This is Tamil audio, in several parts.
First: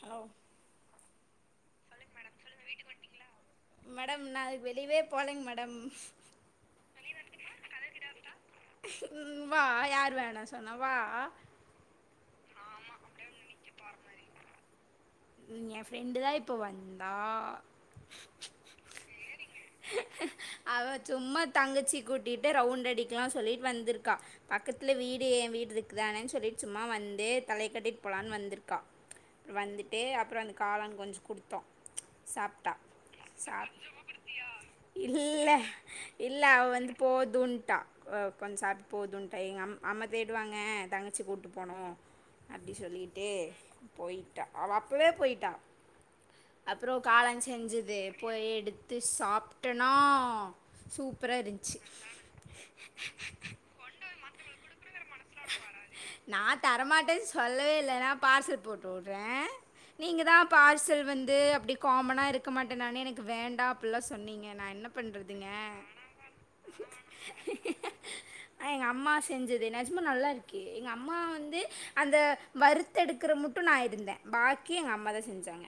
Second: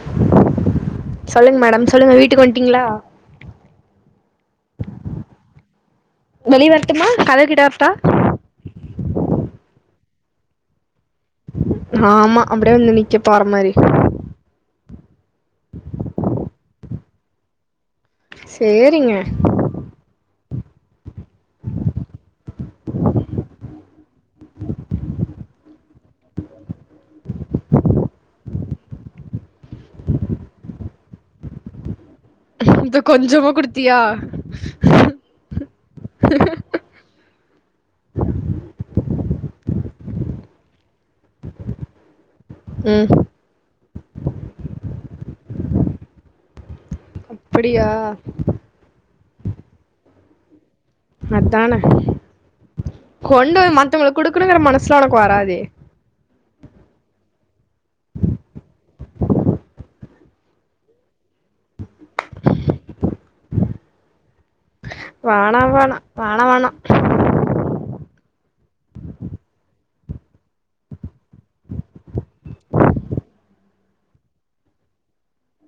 ஹலோ சொல்லுங்க மேடம் சொல்லுங்க வீட்டுக்கு வந்ட்டீங்ளா மேடம் நா வெளியவே போலைங்க மேடம் வெளிய வரட்டுமா கதவு கிட்ட வரட்டா ம் வா யார் வேணாணு சொன்னா வா ஆமா அப்டியே வந்து நிக்க போற மாரி ஏ ஃப்ரெண்டு தா இப்ப வந்தா சேரிங்க அவ சும்மா தங்கச்சி கூட்டிட்டு ரவுண்ட் அடிக்கலா சொல்லிட்டு வந்துருக்கா பக்கத்துல வீடு ஏ வீடு இருக்குதானு சொல்லிட்டு சும்மா வந்து தலைய காட்டிட்டு போலான் வந்துருக்கா வந்துட்டு அப்புற அந்த காளன் கொஞ்சோ குடுத்தோ சாப்டா இது கொஞ்சமா சாப்டு குடுத்தியா இல்ல இல்ல அவ வந்து போதுன்ட்டா கொஞ்ச சாப்டு போதுன்ட்டா எங் அம்ம தேடுவாங்க தங்கச்சி கூப்ட்டு போனு அப்டி ம் சொல்லிட்டு போயிட்டா அவ அப்பவே போய்ட்டா அப்புற காலான் அப்படியா செஞ்சுது போய் எடுத்து சாப்ட்டனா சூப்பரா இருந்ச்சு அதான கொண்டு மத்தவங்களுக்கு குடுக்கணுங்கற மனசெல்ல ஒனக்கு வராதே நா தரமாட்டேன் சொல்லவே இல்ல ன்னா பார்சல் போடு சொல்றே நீங்க தா பார்சல் வந்து அப்டி காமனா இருக்க மாட்டே நானு எனக்கு வேண்டா அப்டியெல்லா சொன்னீங்க நா என்ன பண்றதுங்க வேணா வேணா வேணா வேணா எங்க அம்மா செஞ்சது நெஜமா நல்லா இருக்கு எங்க அம்மா வந்து அந்த வருத் தெடுக்கிற முட்டு நா இருந்தே பாக்கி எங்க அம்மா தா செஞ்சாங்க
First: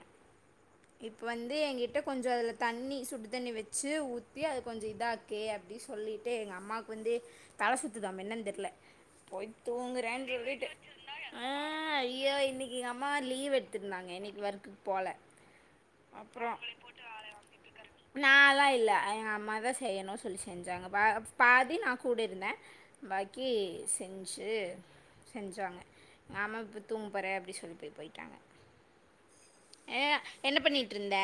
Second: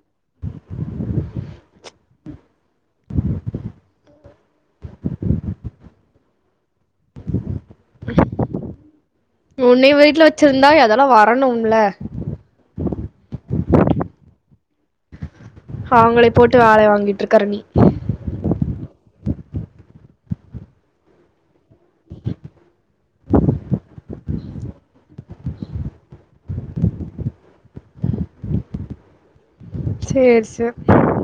இப்ப வந்து எங்கிட்ட கொஞ்ச அதுல தண்ணி சுடு தண்ணி வச்சு ஊத்தி அது கொஞ்ச இதாக கி அப்டி சொல்லிட்டு எங்க அம்மாக்கு வந்து தல சுத்துதாமே என்னனு தெரியல போய் உன்னைய வீட்ல தூங்குறேன் சொல்லிட்டு வச்சிருந்தா அதெல்லா ஆ வரணும்ல அய்யோ இன்னைக்கு எங்க அம்மா லீவ் எடுத்திருந்தாங்க இன்னைக்கு ஒர்க்குக்கு போல அவங்கள போட்டு வேல வாங்கிட்டு இருக்கற நி நால்லா இல்ல எங்க அம்மா தா செய்யனு சொல்லி செஞ்சாங்க பாதி நா கூட இருந்தே மேக்கி செஞ்சு செஞ்சாங்க ஆமா இப்ப தூங்கபோறே அப்டி சொல்லி போய் போயிட்டாங்க ஏ சேரி என்ன சேரி பண்ணிட்டு இருந்த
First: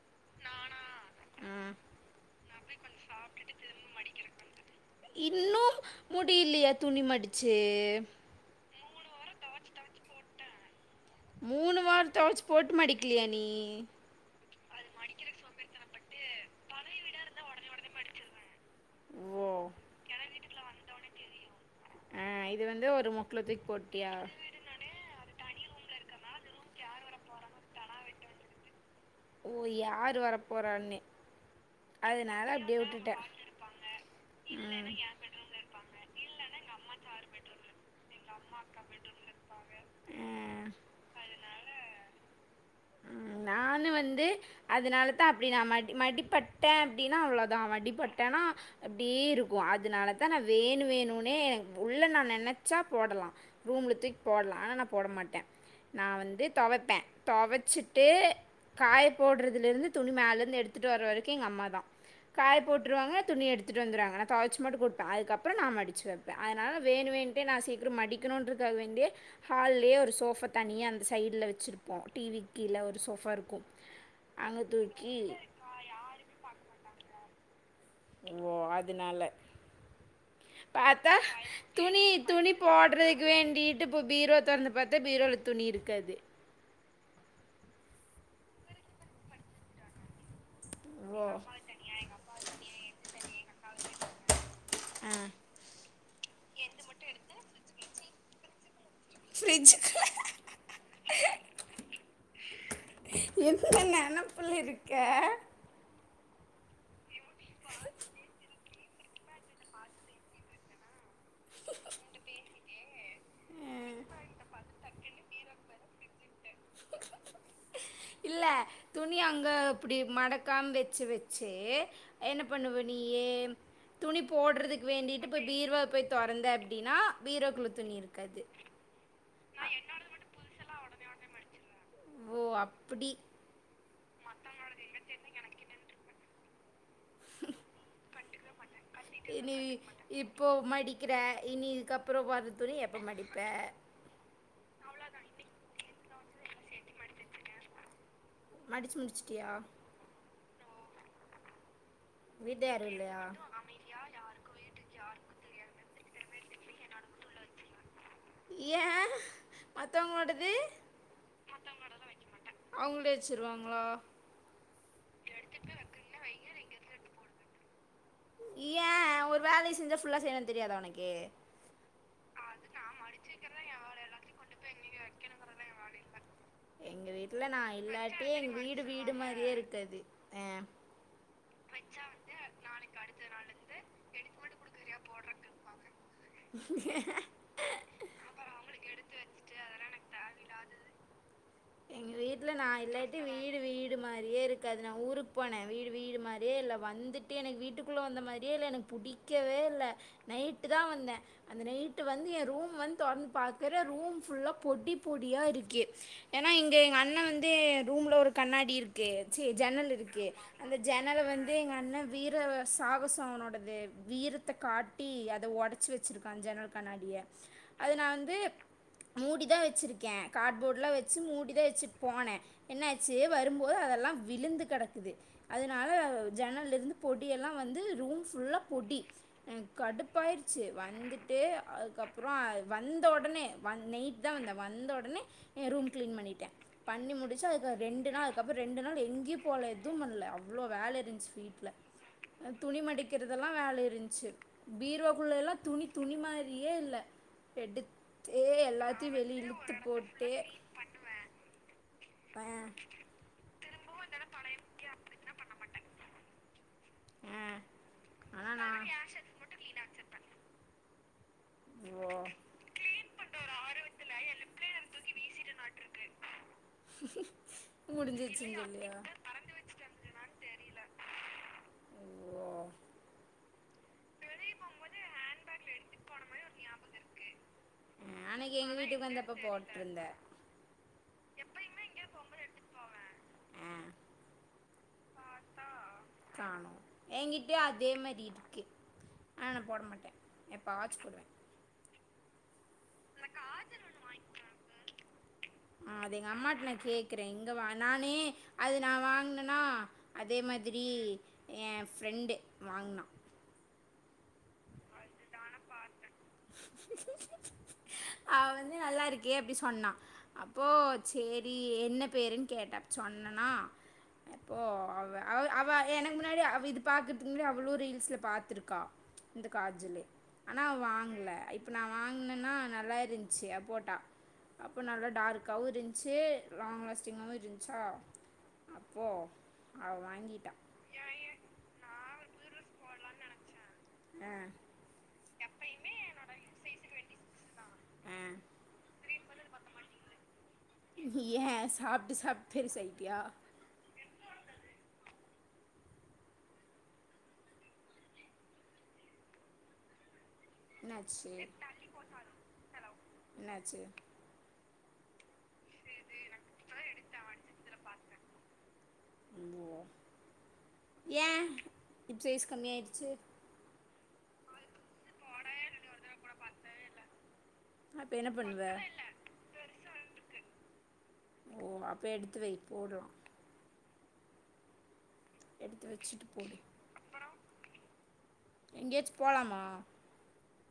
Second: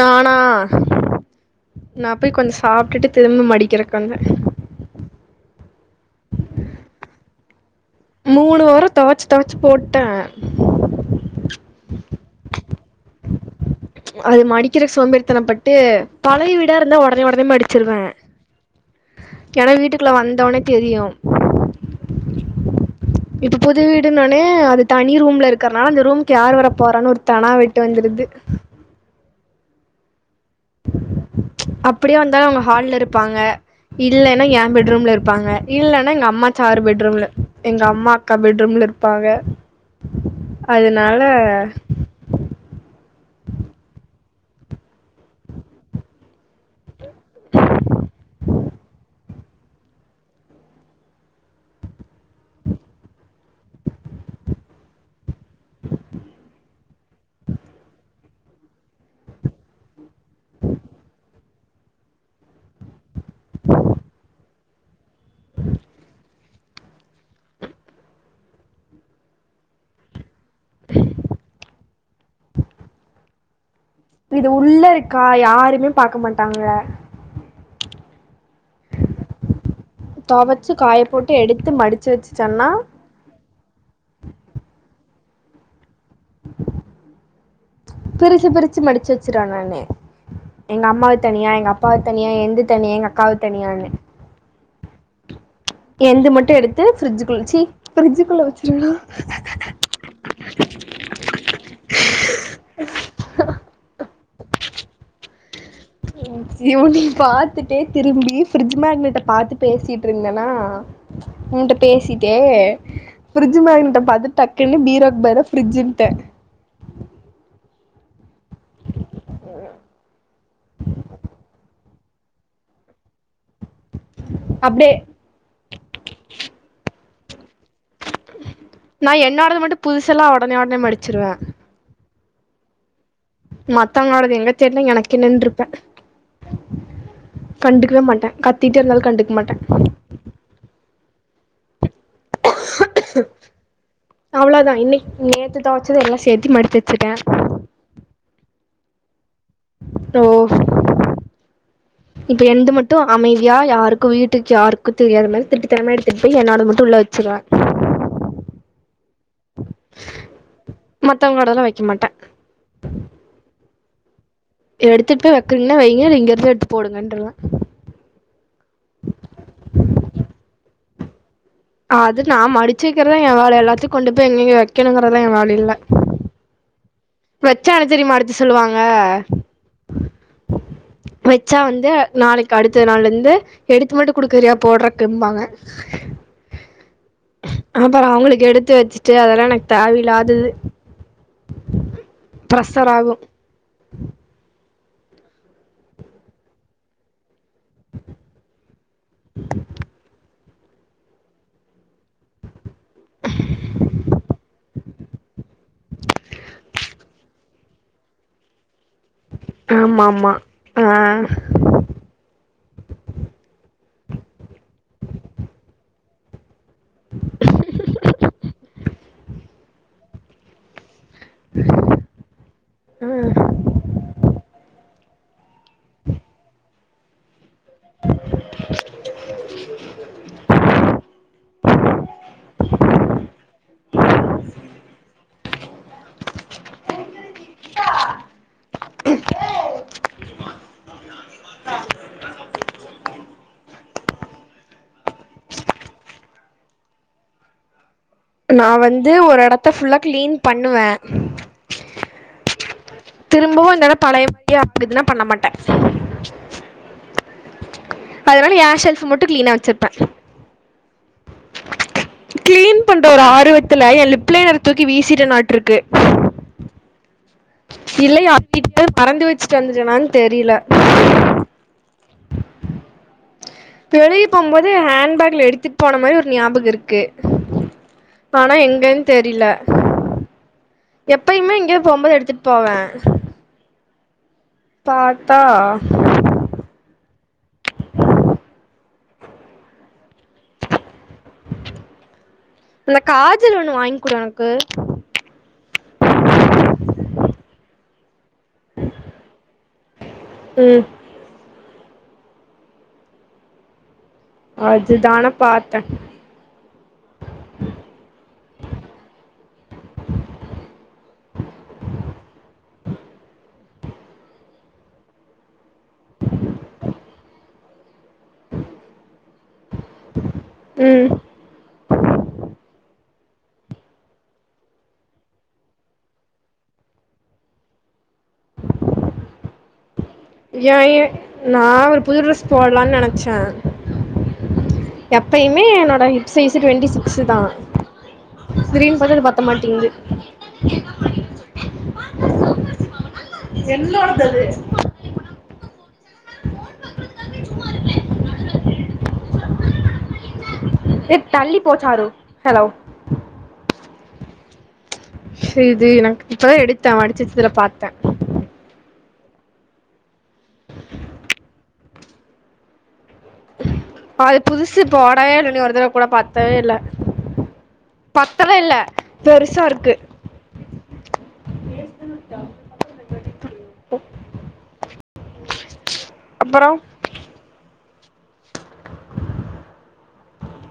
நானா ம். நா போய் கொஞ்சோ சாப்ட்டுட்டு திரும்ப மடிக்குறதுக்கு வந்தே இன்னு முடியல்லையா துணி மடுச்சு மூனு வாரோ தொவச்சு தொவச்சு போட்டே மூனு வார தொவச்சு போட்டு மடிக்கலியா நீ அது மடிக்கிற சோம்பேரித்தனம் பட்டு பழைய வீடா இருந்தா ஒடனே ஒடனே மடுச்சிருவே ஓ ஏன்னா வீட்டுக்குள்ள வந்தோனே தெரியு ஆ இது வந்து ஒரு முக் இது புது வீடுனோனே அது தனி ரூம்ல இருக்குறனால அந்த ரூம்க்கு யார் வர போறான்னு ஒரு தெனாவெட்டு வந்துருது ஓ யாரு வர போறான்னு அப்டியே வந்தாலு அவுங்க ஹால்ல இருப்பாங்க இல்லன்னா ஏ ம் பெட்ரூம்ல இருப்பாங்க இல்லன்னா எங்க அம்மா சாறு பெட்ரூம்ல எங்க அம்மா அக்கா பெட் ரூம்ல இருப்பாங்க ம் அதனால ம் நானு வந்து அதனால தா அப்டி நா மடி மடிப்பட்டே அப்டின்னா அவ்வளோதா மடிப்பட்டேன்னா அப்டியே இருக்கு அதனாலதா நா வேணு வேணுனே உள்ள நா நெனச்சா போடலா ரூம்ல தூக்கி போட்லா ஆனா நா போட மாட்டே நா வந்து தொவப்பே தொவ ச்சுட்டு காய போடுறதுல இருந்து துணி மேலே இருந்து எடுத்துட்டு வர வரைக்கு எங்க அம்மா தா காய போட்டுருவாங்க துணி எடுத்துட்டு வந்துருவாங்க நா தொவச்சு மட்டு குடுப்பே அதுக்கப்பறோ நா மடுச்சு வெப்பே அதனால வேணு வேணு ஏனா நா சீக்கிரம் மடிக்கணும்ன்றக்காக வேண்டி ஹால்லயே ஒரு சோஃபா தனியா அந்த சைடுல வச்சிருப்போ டிவிக் கீழ ஒரு சோஃபா இருக்கு இது உள்ள இருக்கா யாருமே பாக்க மாட்டாங்க [unintelligible] இதுனால துவச்சு காய பாத்தா போட்டு எடுத்து துணி மடிச்சு துணி வச்சுட்டன்னா போடறக்கு வேண்டி ட்டு இப்போ பீரோ தொறந்து பாத்தா பீரோல துணி இருக்காது பிரிச்சி பிரிச்சி மடிச்சி வச்சிருவ நானே எங்க அம்மாது ஓ தனியா எங்க அப்பாது தனியா எந்து தனியா எங்க அக்காது தனியான்னு ஆ எந்து மட்டு எடுத்து ஃபிரிட்ஜ்குள்ள பிரிட்ஜுக்குள்ள வச்சிருவலா எந்த நெனைப்புல இருக்க இவ்னிங் பாத்துட்டே திரும்பி ஃப்ரிட்ஜ் மேக்னட்ட பாத்து பேசிட்டு இருந்தனா ஊன்ட்ட பேசிட்டே ஃபிரிட்ஜ் மேக்னட்ட பாத்துட்டு டக்குண்ணு பீரோ பதில ஃப்ரி்ட்ஜ்ன்ட்ட இல்ல துணி அங்க இப்டி மடக்காம வெச் வெச்சே என்ன பண்ணுவ நீயே துணி போடறதுக்கு அப்டியே வேண்டிட் ப்ப பீர்வா போய் தொறந்த அப்டின்னா பீரோக்குள்ள துணி இருக்காது நா என்னோடத மட்டு புதுசெல்லா உடனே உடனே மடிச்சிருவே ஓ அப்பிடி மத்தவங்களோடது எங்க தெர்ல எனக்கு என்னென்ருப்பே கண்டுக்கவே மாட்டே கத்திட்டே இருந்தாலு கண்டுக்கமாட்டே இனி இப்போ மடிக்கிற இனி இதுக்கப்புறோ வர துணி எப்போ மடிப்ப அவ்ளதா இன்னைக் நேத்து தொவச்சதே எல்லா சேத்தி மடிச்சி வச்சுட்டே மடிச்சி முடிச்சிட்டியா டோஃப் இப்ப வீட்ல எந்து யாரு மட்டு இல்லையா அமைதியா யாருக்கு வீட்டுக்கு யாருக்கு தெரியாத மாரி திருட்டுதனமா எடுத்துட்டு போய் என்னோடது மட்டு உள்ள வச்சிருவ ஏ மத்தவங்கலோடது மத்தவங்களோடதெல்லா வைக்க மாட்டே அவங்கள்டே வச்சிருவாங்களா எடுத்துட்டு போய் வக்ரீங்கனா வைங்க இங்கருந்து எடுத்து போடுங்கன்ருவ ஏ ஒரு வேலய செஞ்சா ஃபுல்லா செய்யணு தெரியாதா ஒனக்கு அது நா மடிச்சி வக்கிறதா ஏ வேல எல்லாத்து கொண்டு போய் எங்கங்க வைக்கணுங்கிறதலா ஏ வேலல்ல எங்க வீட்ல நா தெரியுமா இல்லாட்டி அடுத்து எங்க சொல்லுவாங்க வீடு வீடு மாரியே இருக்காது ஆ வச்சா வந்து நாளைக் க்க அடுத்த நாள்லந்து எடுத்து மட்டு குடுக்குறியா போடறக்கிம்பாங்க அ அப்புறோ அவுங்களுக்கு எடுத்து வச்சுட்டு அதெல்லா எனக்கு தேவை இல்லாதது எங்க வீட்ல நா ஆகு இல்லாட்டி வீடு வீ டு மாரியே இருக்காது நா ஊருக்கு போன வீடு வீடு மாரியே இல்ல வந்துட் ட்டு எனக்கு வீட்டுக்குள்ள வந்த மாரியே இல்ல எனக்கு புடிக்கவேல்ல நைட்டுதா வந்தே அந்த நைட்டு வந்து ஏ ரூம் வந்து தொறந் பாக்குற ரூம் ஃபுல்லா பொடி பொடியாருக்கு ஏன்னா இங்க எங்க அண்ண வந்து ரூம்ல ஒரு கண்ணாடி இருக் கு சீ ஜன்னல் ஆமா இருக்கு ஆமா அந்த ஆ ஜன்னல வந் அது எங்க அண்ண வீர சாகசோ அவனோடது வீரத்த காட்டி அத ஒடச்சி வச்சிருக்கா ஜன்னல் கண்ணாடிய அது நா வந்து மூடிதா வச்சிருக்கே காட்போட்லா வச் சி மூடிதா வச்சிட் போனே என்ன ஆச்சி வரும்போது அதெல்லா விழுந்து கெடக் க்குது அதனால ஜன்னலருந்து பொடியெல்லா வந்து ரூம் ஃபுல்லா பொடி ஏ கடுப்பாயிருச்சி வந்துட்டு அதுக்கப்புறோ வந்த ஒடனே வந் நை த்தா வந்த வந்த ஒடனே ஏ ரூம் கிளீன் பண்ணிட்டே பண்ணி முடிச்சு அதுக்கு ரெண்டு நாள் அதுக்கப்புறு ரெண்டு நாள் எங்கியு போல எதும் பண்ல அவ்ளோ வேல இருந்ச்சு வீட்ல நா துணி மடிக்கிறதெல்லா வேல இருந் ச்சு பீரோகுள்ளலா துணி துணி மாரியே இல்ல எடு நான் வந்து ஒர் எடத்த ஃபுல்லா போட்டு கிளீன் பண்ணுவ ஆ திரும்பவு அந்த எடொ பழையபடியே ஆகுதுனா பண்ண மாட்ட ஆ ஆனா அதுனால நா ஏன் ஷெல்ஃபு மட்டு கிளீனா வச்சிர்ப்ப ஓ கிளீன் பண்ற ஒரு ஆர்வத்துல என் லிப்ளைனர தூக்கி வீசிட்டனாட்ருக்கு முடிஞ்சுர்ச்சின் சொல்லியா வீச் எறிஞ்சிட்டேனான் தெரில ஓ வெளிய போம்போது ஹேண்ட்பேக்ல எடுத்துட் போன மாரி ஒரு ஞாபகோ இருக்கு ஆனா அன்னைக்கு எங்க எங்கன் வீட்டுக்கு வந்தப்ப தெரில போட்ருந்த எப்பயுமே எங்யாது போம்போது எடுத்துட் போவ ஆ காணு எங்கிட்டயு அதே மாரி இருக்கு ஆனா நான் போட மாட்டே எப்பவாச்சு போடுவே இந்த காஜல் ஒன்னு வாய்ங்க்குடு எனக்கு ஆ அது எங்க அம்மாட் நான் கேக்குறே எங்க வா நானு அது நான் வாங்னனா அதே ம் மாதிரி என் ஃப்ரெண்டு வாங்னா அதுதான பாத்த அவ வந்து நல்லா இருக்கே அப்டி சொன்னா அப்போ சேரி என்ன பேருன் கேட்டா சொன்னனா அப்போ அவ அவ அவ எனக்கு முன்னாடியே அவ இது பாக்கற்துக்கு முன்னாடி அவளு ரீல்ஸ்ல பாத்துருக்கா இந்த காஜலு ஆனா அவ ம் வாங்குல இப்ப நான் வாங்னனா நல்லா இருந்ச்சு அவ் போட்டா அப்போ நல்லா டார்க்காவு இருந்ச்சு லாங் லாஸ்ட்டிங்காவு இருந்ச்சா அப்போ அவ வாங்கி ஏன் ஏ நான் ஒரு புது டிரெஸ் போட்லான் நெனச்ச ஆ எப்பயுமே என்னோட ஹிப் சைஸு டுவென்ட்டி சிக்ஸுதா ஆ திடீர்னு பாத்தா அது பத்த மாட்டேங்குது ஏன் சாப்டு சாப்டு பெருசாய்ட்டியா என்னோடதது அது ஏ என்னாச்சு தள்ளி போ சாரு ஹலோ என்னாச்சு சே இது எனக்கு இப்பதா எடுத்த மடிச்சு வச்சதுல பாத்த ஏன் ஹிப் சைஸ் கம்மியாய்டுச்சு அது புதுசு போடவே இல்ல இன்னி ஒருதவட கூட பத்தவே இல்ல அப்போ என்ன பத்தவே பண்ணுவ இல்ல பெருசா இருக்கு ஓ அப்ப எடுத்து வை போட்றோ போ எடுத்து வச்சுட்டு போடு எங்யாச்சு போலாமா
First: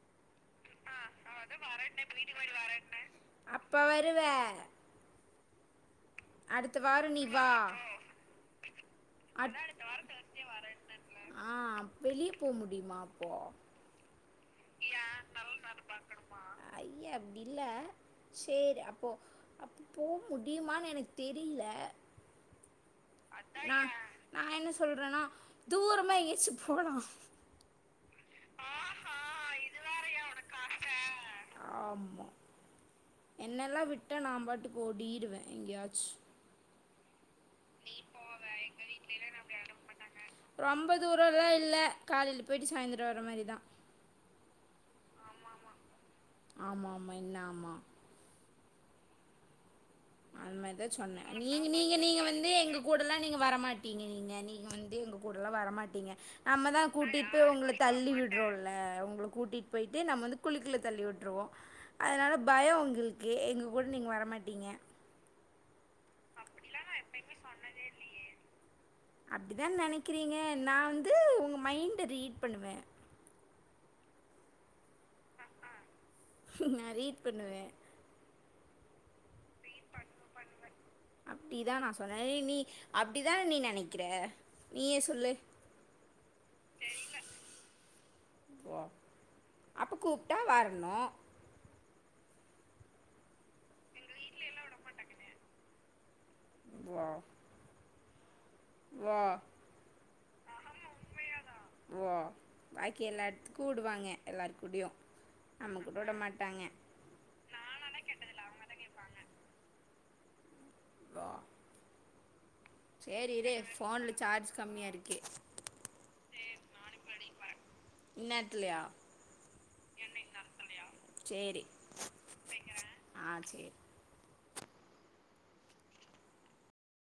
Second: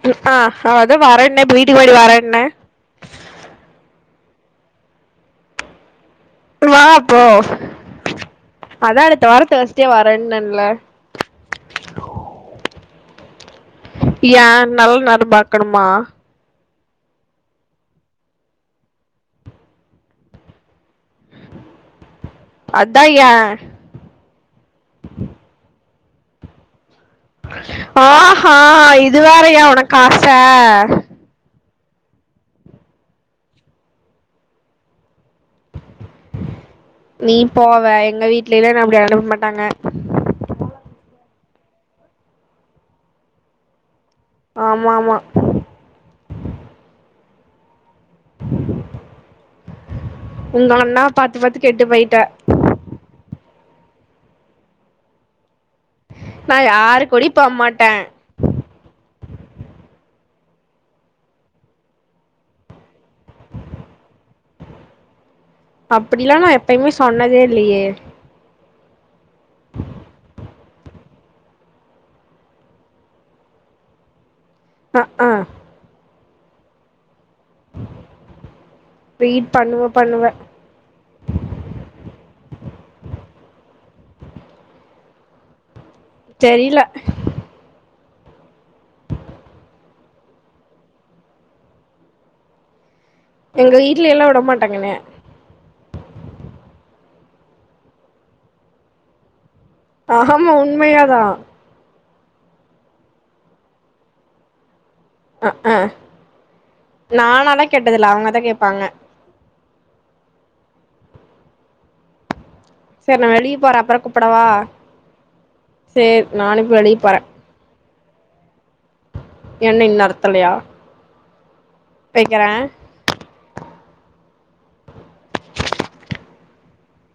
ம் ஆ ஹா அதா வர்றேன்ன இப்ப வீட்டுக்கு போய்ட்டு வர்றன்ன அப்ப வருவ அடுத்த வா வாரோ அப்போ நீ வா அதா அடுத்த வாரோ தேர்ஸ்டே வரேன்னேன்ல ஆ வெளிய போ முடியுமா அப்போ ஏன் நல் நேரோ பாக்கணுமா ஐய அப்டி இல்ல சேரி அப்போ அப்ப போ முடியுமான் எனக் தெரியில அத்தா எ நா நா என்ன சொல்றேன்னா தூரமா எங்கயாச்சு போலா ஆஹா இது வேறயா உனக் ஆச ஆமா என்னெல்லா விட்டா நா பாட்டுக்க ஓடிடுவே எங்கயாச்சு நீ போவ எங்க வீட்லிலா என்ன அப்டி அனுப்ப மாட்டாங்க ரொம்ப தூரோல்லா இல்ல காலையில போயிட்டு சாய்ந்திரோ வர மாரிதா ஆமா ஆமா ஆமா ஆமா இன்னா ஆமா [inaudible] அது உங்க மார்தா அண்ணா சொன்னே பாத்து பாத்து நீங்க கெட்டு நீங்க போயிட்ட நீங்க வந்து எங்க கூடல்லா நீங்க வரமாட்டீங்க நீங்க நீங்க வந்து எங்க கூடலா வரமாட் டிங்க நான் நம்மதா யாரு கூடயும் கூட்டிட்டு போ உங்கள மாட்டேன் தள்ளி வி டுவோல்ல உங்கள கூட்டிட் போயிட்டு நம்ம வந்து குழிக்குள்ள தள்ளி விட்ருவோ அதனால பயோ உங்களுக்கு எங்க கூட நீங்க வரமாட்டீங்க அப்படிலா நா எப்பயுமே சொன்னதே இல்லயே அப்படிதா நெனைக்கிறீங்க நா வந்து உங்க மைண்ட ரீட் பண்ணுவே ஆ ஆ நா ரீட் பண்ணுவே ரீட் பண்ணுவ பண்ணுவ அப்டி தா நா சொன்ன நீ நீ அப்டிதா நீ நெனைக்கிற நீயே சொல்லு தெரில போ அப்போ கூப்ட்டா வரணு எங்க வீட்லெல்லா விடமாட்டாங்க என்னய [unintelligible] வா ஆமா உண்மயாதா ஓ பாக்கி எல்லா எடத்துக்கு வுடுவாங்க எல்லாரு கூடியு நம்ம கூட வுட மாட்டாங்க நானாலா கேட்டதில்ல அவங்கதா கேப்பாங்க கா செர் நா வெளிய போறே அப்பற ஃபோனில் கூப்படவா சார்ஜ் கம்மியாக இருக்கு சேர் நானு இப் வெளிய போறே இந்நேர்த்துலியா என்ன இன்னும் சேரி வெக்கறே ஆ சேரி